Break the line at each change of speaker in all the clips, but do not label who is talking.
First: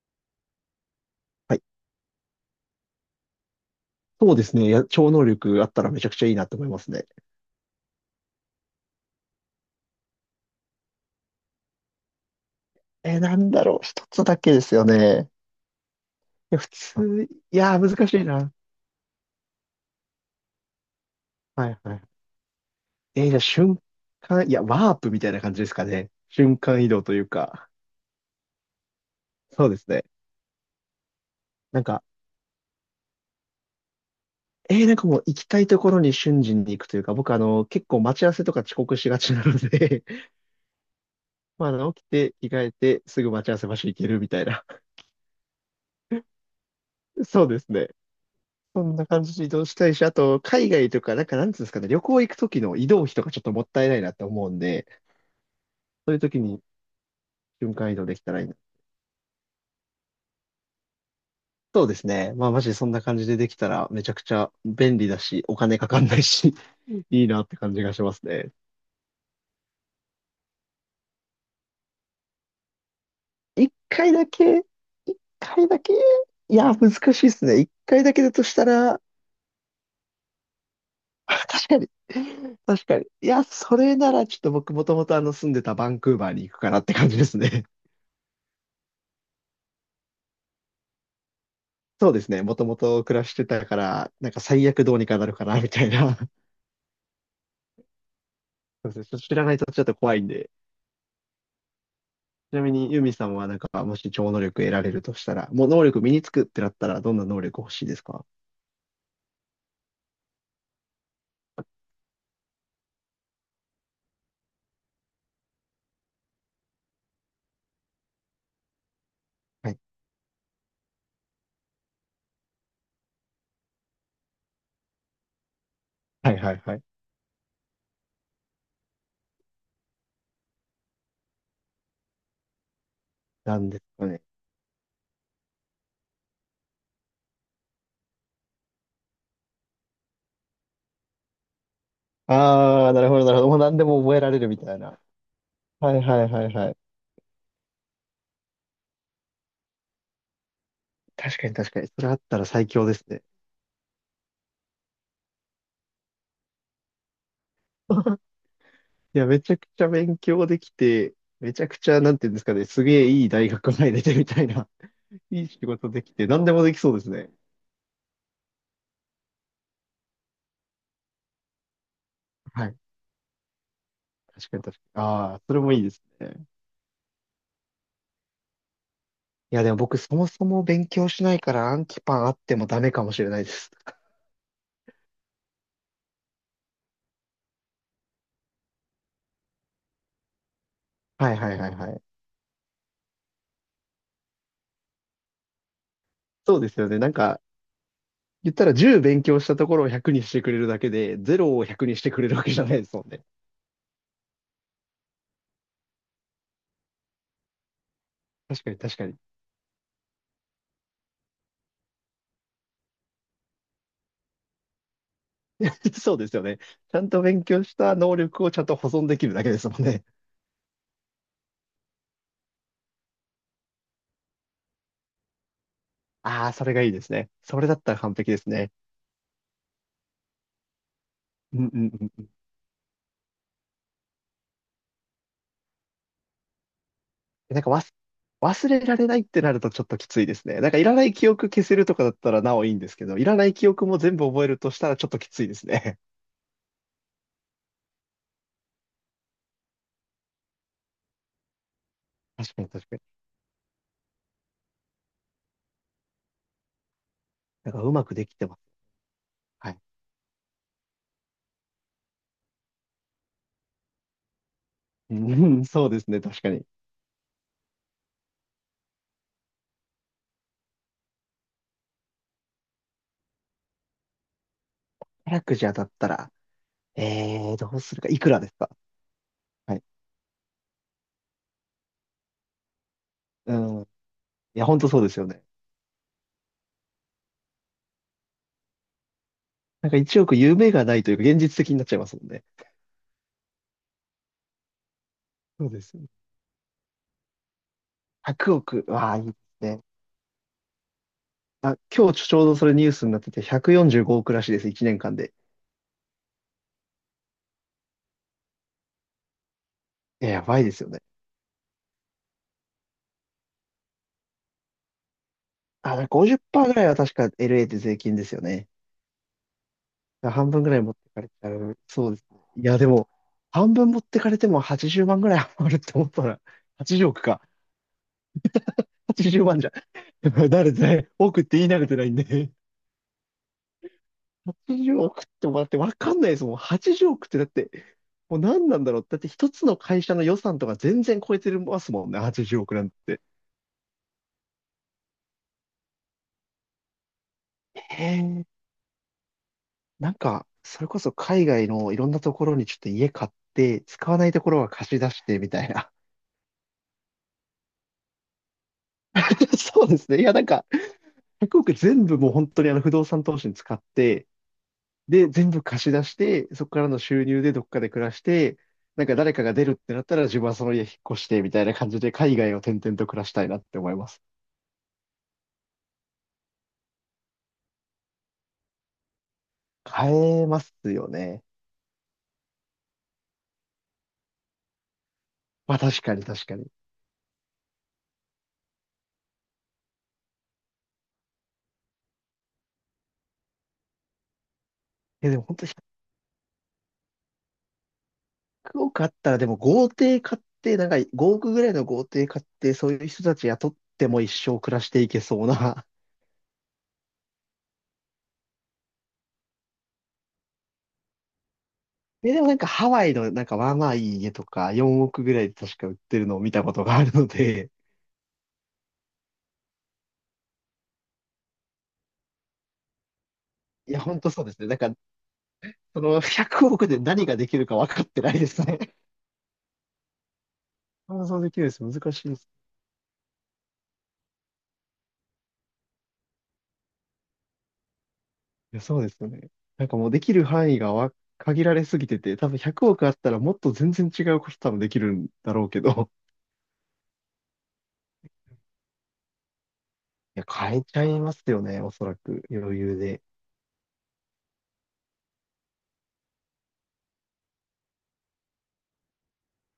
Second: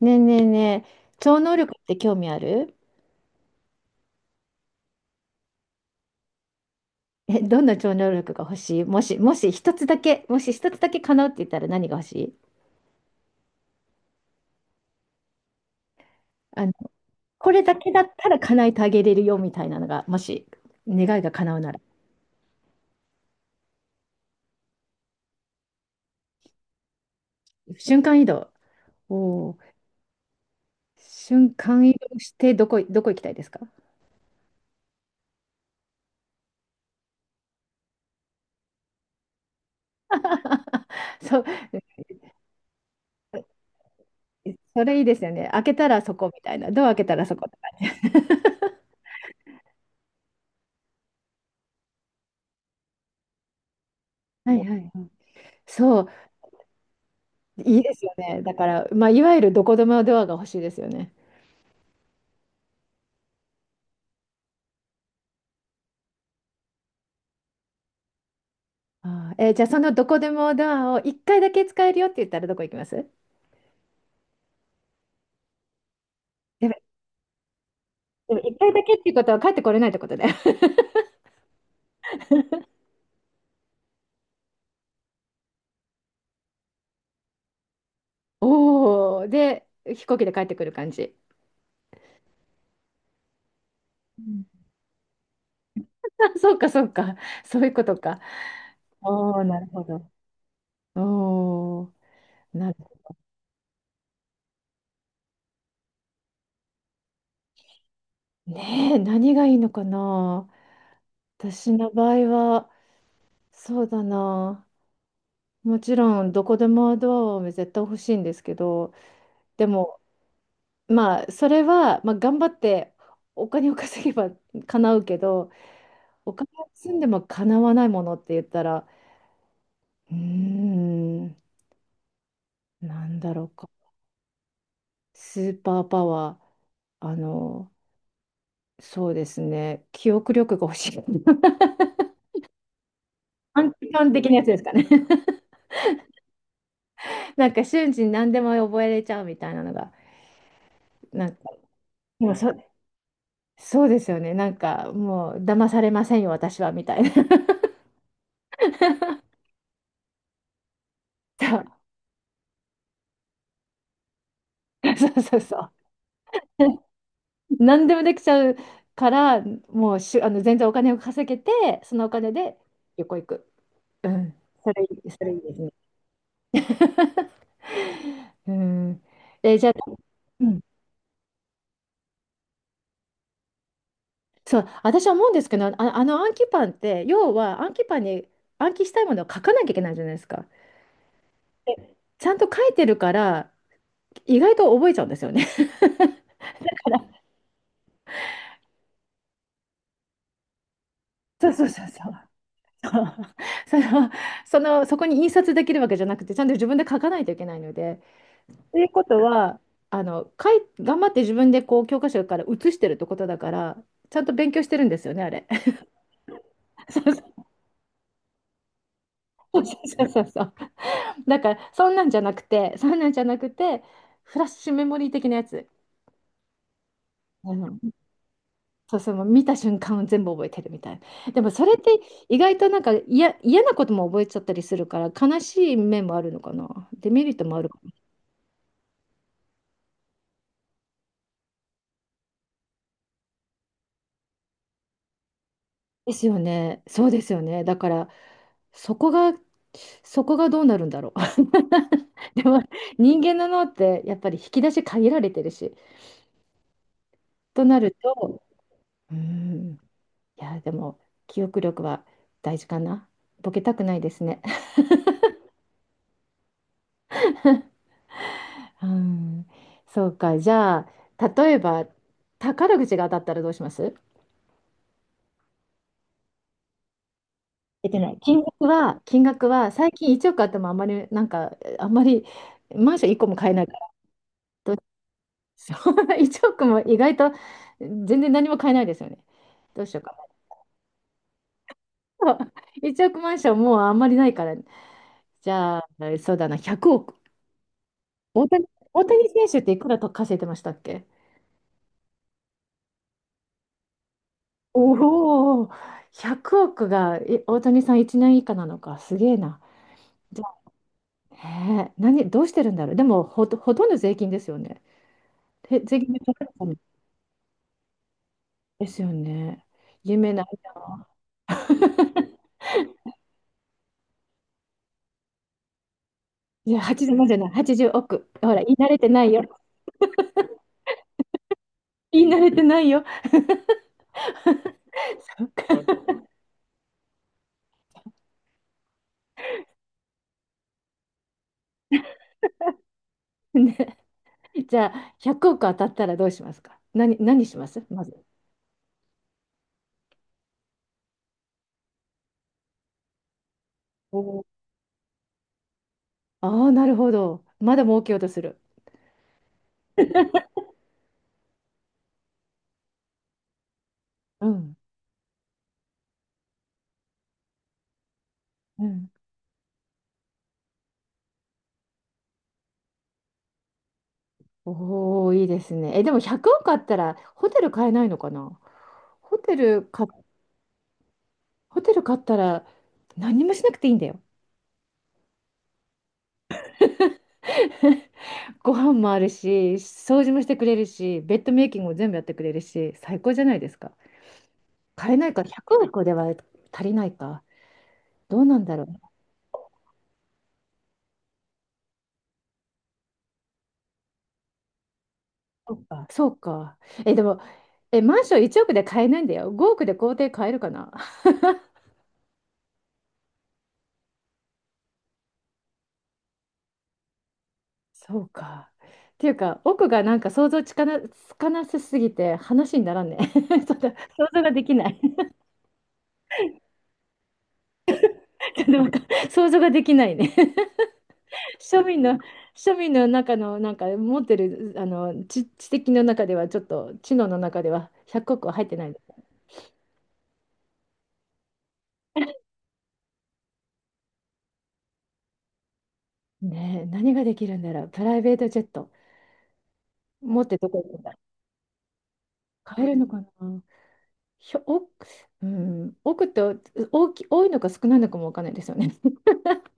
ねえねえねえ、超能
はい。
力って興味ある？
そうですね。いや、超能力あったらめちゃくちゃいいなと思いますね。
え、どんな超能力が欲しい？もし一つだけ叶うって言ったら何が欲しい？
なんだろう。一つだけですよね。いや、
あ
普
の、
通、
こ
い
れだ
やー、
けだ
難
っ
しい
たら
な。
叶えてあげれるよみたいなのが、もし願いが叶う
は
なら。
いはい。じゃあ瞬間、いや、ワープみたいな感じですかね。瞬間移動というか。
瞬間移動。おお、
そうですね。
瞬
なん
間移
か、
動してどこ行きたいですか？
なんかもう行きたいところに瞬時に行くというか、僕結構待ち合わせとか遅刻しがちなので
そう、
まあ、起きて、着替えて、すぐ待ち合わせ場所行けるみたいな。
それいいですよね。開けたらそこみたいな。ドア開けたらそ
そ
こ。
うですね。そんな感じで移動したいし、あと、海外とか、なんか、なんつうんですかね、旅行行く時の移動費とかちょっともったいないなって思う
はい
ん
はいは
で、
い。そう、
そういう時に瞬
いい
間
で
移
す
動
よ
できた
ね。
らいい
だ
な。
から、まあ、いわゆるどこでもドアが欲しいですよね。
そうですね。まあ、マジでそんな感じでできたら、めちゃくちゃ便利だし、お金かかんないし、いいなって感じがしますね。
あー、じゃあそのどこでもドアを1回だけ使えるよって言ったらどこ行きます？
一回だけ、一回だけ、い
でも、
や、難しいですね。一回だけだ
でも
とし
1
た
回だけ
ら、
っていうことは帰ってこれないってことだよ。
確かに。確かに。いや、それならちょっと僕もともと住んでたバンクーバーに行くかなって感じですね。
おお、で、飛行機で帰ってくる感じ。
そうですね。もともと暮らしてたから、
う
なんか
ん。
最悪どうにかなるかな、みたいな。
あ、そうか、そうか。そういうことか。
そうですね。ちょっと
お
知
お、
らない
なる
とちょ
ほ
っと
ど。
怖いんで。
おお、
ちな
な
み
る
に、ユミさんはなんか、もし超能力得られるとしたら、もう能力身につくってなったら、どんな能力欲しいですか？
ねえ、何がいいのかな。私の場合は、そうだな。もちろん、どこでもドアを絶対欲しいんですけど、で
はい。
も、まあそれは、まあ、頑張ってお金を稼げば叶うけど、お
はい
金
はい
を
はい。
積んでも叶わないものって言ったら、うーん、なんだろう
な
か。
んですかね。
スーパーパワー、そうですね、記憶力が欲しい。
ああ、なるほどなるほど。もう
短
何で
期
も
間
覚
的
えら
な
れ
やつ
る
で
み
すか
たい
ね？
な。はいはいはいはい。
なんか瞬時に何でも覚えれちゃうみたいなのがなん
確か
か。
に確かに。それあっ
でも
たら
そ、
最強ですね。
そうですよね。なんかもう騙されませんよ、私はみたいな。
いや、めちゃくちゃ勉強できて、めちゃく
そ
ちゃ、なんていうんですかね、すげえいい大学入れてみたいな、
うそう そう
いい
そ
仕
う。
事できて、何でもできそうですね。
何でもできちゃうから、もうしゅ、あの全然お金を稼げて、そのお金で
はい。
旅行行く。うん、
確かに
そ
確
れ
か
い
に。
い、それ
あ
いい
あ、そ
で
れ
すね。
もいいですね。
うん、
いや、
じゃ
で
あ、
も僕そもそ
うん、
も勉強しないから暗記パンあってもダメかもしれないです。
そう、私は思うんですけど、あ、あの暗記パンって、要は暗記パンに暗記したいものを書かなきゃいけないじゃないですか。
はいはいはい
で
はい。
ちゃんと書いてるから、意外と覚えちゃうんですよね。
そうですよね。なんか、言ったら10勉強したところを100にしてくれるだけで、
そう
0
そ
を
うそ
100
う
にし
そ
て
う。
くれるわけじゃないですもんね。
そう、その、そこに印刷できるわけじゃなくて、ちゃんと自分で書かないといけないので、
確かに
という
確
こ
かに。
とは、頑張って自分でこう教科書から写してるってことだから、ちゃんと勉強してるんですよね、あれ。
そうですよね。ち
そ
ゃん
うそ
と勉強した能力をちゃんと保存できるだけで
う
すもんね。
そうそう。だから、そんなんじゃなくて、そんなんじゃなくて、フラッシュメモリー的なやつ。
ああ、それがいいですね。
う
それだ
ん、
ったら完璧ですね。
そうそう、もう見た瞬間を全部覚えてるみたいな。でも
う
そ
ん
れっ
う
て
んうん。
意外となんか嫌なことも覚えちゃったりするから、悲しい面もあるのかな。デメリットも
な
あ
ん
る。
か忘れられないってなるとちょっときついですね。なんかいらない記憶消せるとかだったらなおいいんですけど、いらない記憶も全部覚えるとしたらちょっときついですね。
ですよね。そうですよね。だから、そこが、そこがどうなるんだろ う。で
確
も、
かに確かに。
人間の脳って、やっぱり引き出し限られてるし、と
なん
な
かう
る
まくでき
と、
てます。
う
は
ん、
い。
いや、でも、記憶力は大事かな。ボケたくないですね。
うん、そうですね、確かに。
うん、そうか。じゃあ、例えば、宝くじが当たったらどうします？
宝くじゃだったら、どう
出
す
て
るか、
ない。
いくら
金
です
額
か？
は、金額は、
はい。
最近1億あってもあんまり、なんか、あんまり、マンション1個も買え
う
ないか
ん。い
ら。
や、本当そうですよね。
そう。1億も意外と全然何も買えないですよね。どう
なん
し
か
ようか
1億夢がないというか現実的になっちゃいます
な。
もんね。
1億マンションもうあんまりないから、じ
そう
ゃ
で
あ、
すよね。
そうだな、100億。大
100
谷、
億、
大
わあ、いい
谷
です
選手ってい
ね。
くらと稼いでましたっけ？
あ、今日ちょうどそれニュースになってて、145億らしいです、1年間で。
おお、100億が大谷さん1年以下なのか、すげえな。
いや
じ
や
ゃ
ばいですよね。
あ、ねえ、どうしてるんだろう。でもほとんど税金ですよね。え、
あ、だ
税
から
金で取られたの？
50%ぐらいは確か LA で税金ですよね。
ですよね。
だか
夢
ら
ない
半分ぐらい持っ
な。
てかれちゃう。そうですね。いや、でも、半分持ってかれても80万ぐらい余 るって思ったら、
いや、
80
80
億
万じゅう
か。
まんじゃない、80億。ほら、言い慣れてないよ。
80万じゅうまんじゃ。慣れてない。億って言い慣れてないん
言い慣れ
で。
てないよ。
80億っ
そ
て
っ
もだってわか
か。
んないですもん。80億ってだって、もう何なんだろう。だって一つの会社の予算とか全然超えてますもんね。80億なんて。
ね、じゃあ、100億当たったらどうしますか？何しま
へ
すまず。
え。なんか、それこそ海外のいろんなところにちょっと家買って、使
お
わないと
ー、
ころは貸し出してみたいな。
ああ、なるほど。まだ儲けようとする。
そうですね。いや、なんか、1 0全部もう本当に不動産投資に使って、
うん。
で、全部貸し出して、そこからの収入でどっかで暮らして、
う
なん
ん。
か誰かが出るってなったら自分はその家引っ越してみたいな感じで海外を転々と暮らしたいなって思います。
おお、いいですね。え、でも100億あったらホテル買えないのかな？ホテルか。
買えますよね。
ホテル買ったら何もしなくていいんだよ。
まあ確かに確かに。
ご飯もあるし、掃除もしてくれるし、ベッドメイキングも全部やってくれるし、最高じゃないですか。買えな
え、
い
で
か、
も本当
100億では足りないか。どうなんだ
100
ろう。
億あったらでも豪邸買って、なんか5億ぐらいの豪邸買って、そういう人たち雇っても一生暮らしていけそう
そう
な。
か、そうか。え、でも、え、マンション1億で買えないんだよ。5億で豪邸買えるかな？
え、でもなんかハワイのなんかまあまあいい家とか4億ぐらいで確か売ってるのを見たことがあるので、
そうか。っていうか、奥がなんか想像つかな、つかなさすぎて話にならんね。ちょっ と
い
想
や、ほんと
像
そう
が
です
で
ね。
き
なん
な
か、
い。
その100億で何ができるか分かってないで
ち
す
ょっと
ね。
なん か想像ができないね。
想像できるで
庶
す。難
民の、
しいです。
庶民の中の、なんか持ってる、知的の中では、ちょっと知能の中では100億は入って
いや、
ない。
そうですよね。なんかもうできる範囲が限られすぎてて、多分100億あったらもっと全然違うこと多分できるんだろうけど、
ねえ、何ができるんだろう。プライベートジェット。
い
持
や、
ってど
変
こ
え
行
ち
くん
ゃ
だ。
いますよね、おそらく余
買える
裕
のか
で。
な。ひょ、多く、うん、多くって大き、多いのか少ないのかもわかんないですよね。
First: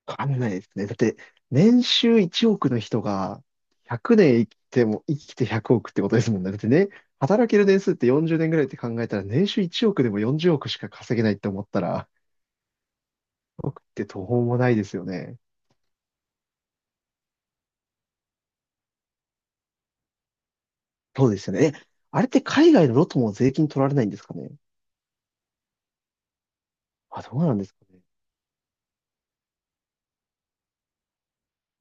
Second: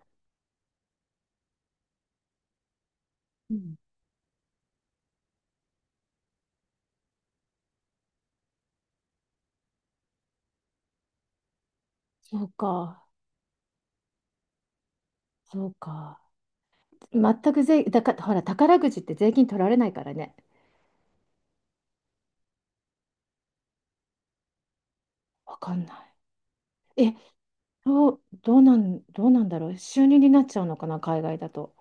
わかんないですね。だって、年収1億の人が
うん。
100年生きても、生きて100億ってことですもんね。だってね、働ける年数って40年ぐらいって考えたら、年収1億でも40億しか稼げないって思ったら、
そうか、
億って途方もないですよね。
そうか。全く税、だから、ほら、宝くじって税金取られないからね。
そうですよね。え、あれって海外のロトも税金取られないんですかね。
わかんない。え、
あ、どうなんですかね。
どうなんだろう。収入になっちゃうのかな、海外だと。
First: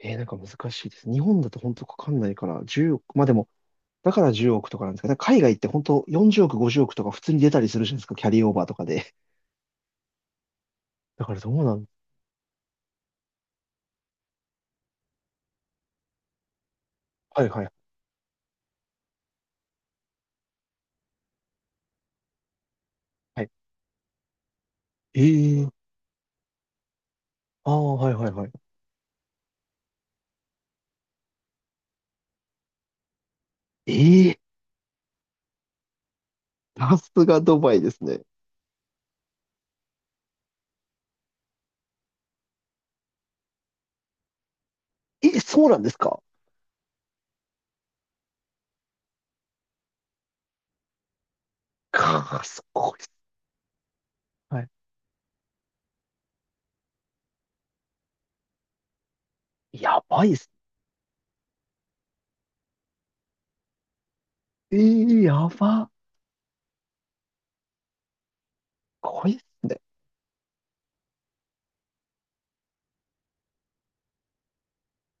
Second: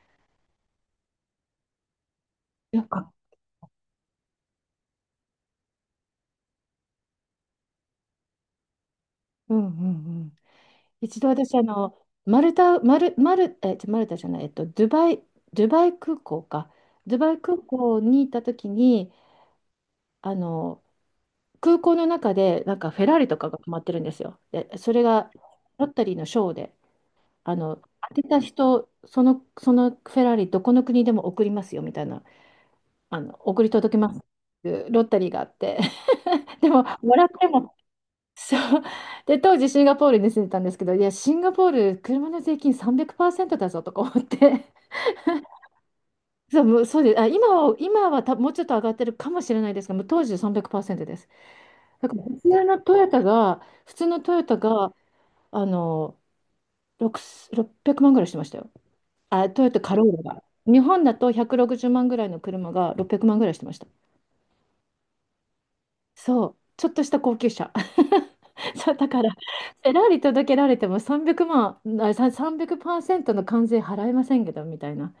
なんか難しいです。日本だと本当かかんないから、
な
1
んか、
億、まあでも、だから10億とかなんですかね。だから海外って本当40億、50億とか普通に出たりするじゃないですか。キャリーオーバーとかで。
うんうんうん。一
だ
度
からど
私、
うなん。
マルタ、マル、マル、え、ちょマルタじゃない、ドゥバイ、ドゥバイ空港か。ドゥバイ
はい
空
はい。は
港にいた時に、あの、空港の中で、なんかフェラーリと
い、
かが止まってるんですよ。で、それが
ええ、
ロッタリーのショーで、あ
ああ
の、
ー、は
当
い
て
はい
た
はい。
人、そのフェラーリ、どこの国でも送りますよみたいな、送り届けますっ
ええ、
ていうロッタリーがあって、でも、
さす
もらっ
が
て
ド
も、
バイですね。
そう。で、当時シンガポールに住んでたんですけど、いや、シンガポール、車の税金300%だぞとか思って、
え、そうなんですか？
そう、もうそうです。あ、今は、今はたもうちょっと上がってるかもしれないですが、もう当時300%です。だから普
かあ、
通
す
の
ご
ト
いっ
ヨ
す。
タが、普通のトヨタ
はい。
が、あの、6、600万ぐらいしてましたよ。あ、トヨタカ
や
ロー
ばい
ラ
っ
が。
す。
日本だと160万ぐらいの車が600万ぐらいしてました。
ええ、やば。す
そう、ちょっとした高級車。そう、だか
ご
ら、
い
フ
っすね。
ェラーリ届けられても300万、あ、300%の関税払えませんけど、みたいな。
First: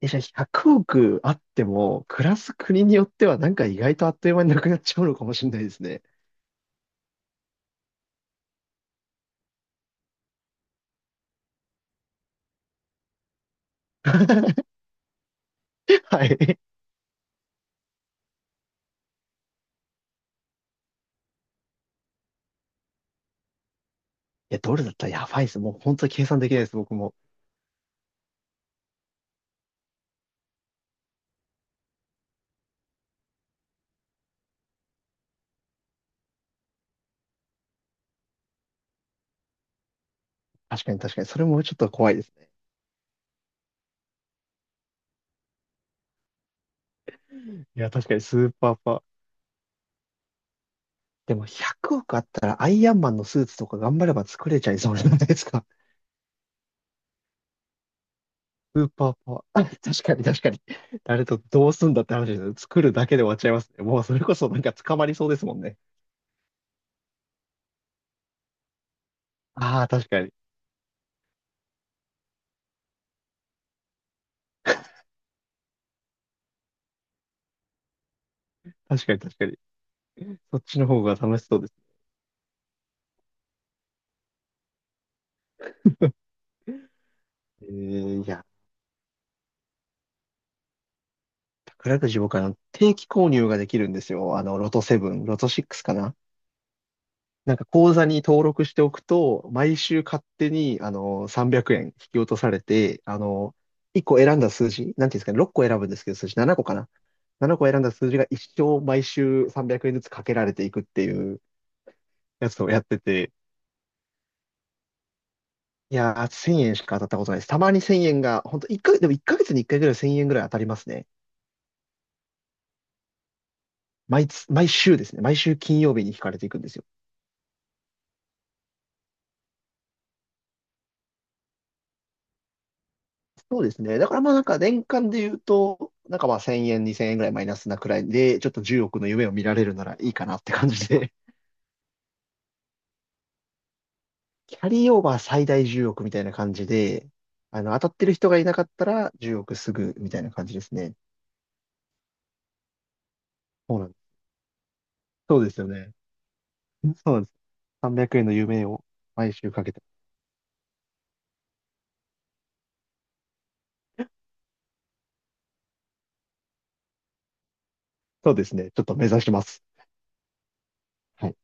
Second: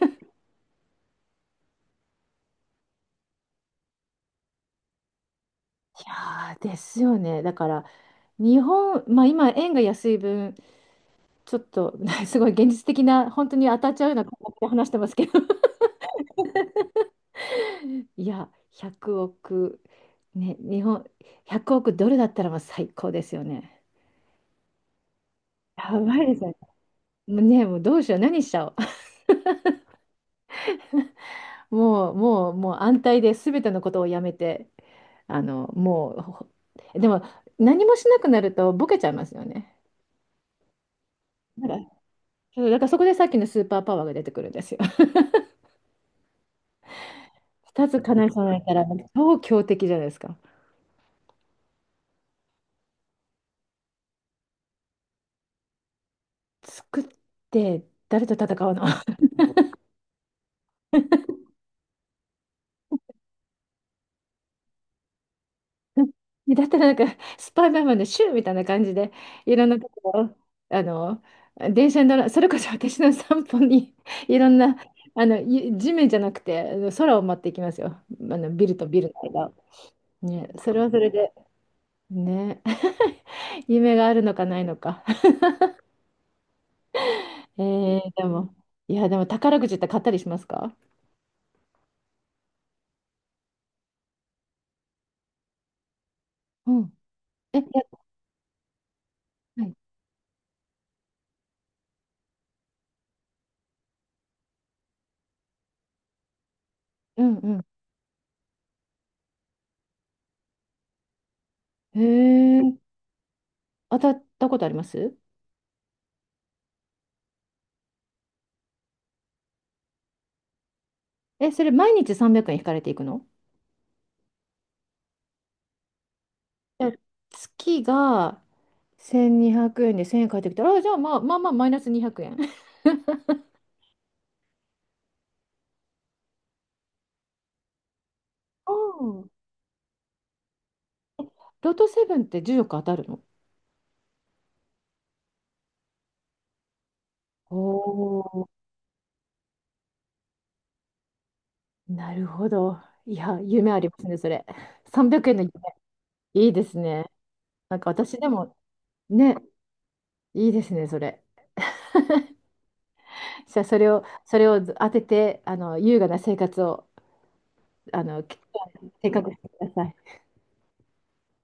え、じゃあ100億あっても、暮らす国によってはなんか意外とあっという間になくなっちゃうのかもしれないですね。
いやー、ですよね。だから、日本、まあ今、円が安い分、ちょっと、すごい現実的な、本当に当たっちゃうような感覚 で話してますけど、
はい。い
いや、100億、ね、日本、100億ドルだったらもう最高ですよね。
や、ドルだったらやばいです。もう本
や
当に
ば
計
いで
算
す
で
よ
き
ね。
ないです、僕も。
もうね、もうどうしよう、何しちゃおう。もう安泰で全てのことをやめて、あの、もう、ほでも何もしなくなるとボケちゃいますよね。
確かに確かに。それも
だ
ち
か
ょっ
ら、
と怖いですね。
そうだからそこでさっきのスーパーパワーが出てくるんですよ。
い
2
や、
つ
確かに
叶え
ス
そうに
ー
なっ
パ
た
ー
ら、
パー。
超強敵じゃないですか。
でも100億あったらアイアンマンのスーツとか頑張れば作れちゃいそうじゃないですか。
作って、誰と戦う
ス
の？
ーパーパワー。あ、確かに確かに。誰とどうすんだって話ですよ。作るだけで終わっちゃいますね。もうそれこそなんか捕まりそうですもんね。
だったらなんか、スパイダーマンのシューみたいな感じで、いろんな
あ
と
あ、確
こ
かに。
ろ、あの、電車に乗ら、それこそ私の散歩に、いろんな、地面じゃなくて、空を待っていきますよ。ビルとビ
確
ル
かに
の
確か
間を。
に。
ね、
そっ
そ
ち
れ
の
はそ
方
れ
が
で、
楽しそうです。
ね、夢があるのかないのか。えで
いや、
も、いや、でも宝くじって買ったりしますか？
宝くじ僕は定期購入ができるんですよ。ロト7、ロト6かな。
うん。
なん
え、い
か
や、
口座に登録しておくと、
はい。
毎週勝手に、300円引き落とされて、1個選んだ数字、なんていうんですかね、6個選ぶんですけど、数字7個かな。
うんう
7
ん。
個選んだ数字が一生毎週300円ずつかけられていくっていう
へ
やつを
え、
やってて、
当たったことあります？
いやー、1000円しか当たったことないです。たまに1000円が、本当一ヶでも1ヶ月に1回ぐらい1000円ぐらい当たりますね。
え、それ毎日300円引かれていくの？
毎週ですね。毎週金曜日に引かれていくんですよ。
え、月が、1200円で1000円返ってきたら、あ、じゃあまあまあまあマイナス200円。
そうですね。だからまあなんか年間で言うと、なんかまあ1000円、2000円ぐらいマイナスなくらいで、ちょっと10億の
う
夢
ん。
を見られるならいいかなって感じで。
ロトセブンって10億当たるの？
キャリーオーバー最大10億みたいな感じで、
お
当たってる人がい
お、
なかったら10億すぐみたいな感じですね。
なるほど。いや、夢
そ
あ
うな
り
んで
ます
す。
ね、それ。300円
そ
の
うで
夢。
すよね。
いいですね。
そうです。
なんか
300
私
円
で
の
も、
夢を毎
ね、
週かけて。
いいですね、それ。じゃあそれを、当てて、優雅な生活を、
そうですね。ちょっと目
計
指
画
し
し
ま
てく
す。
ださい。
はい。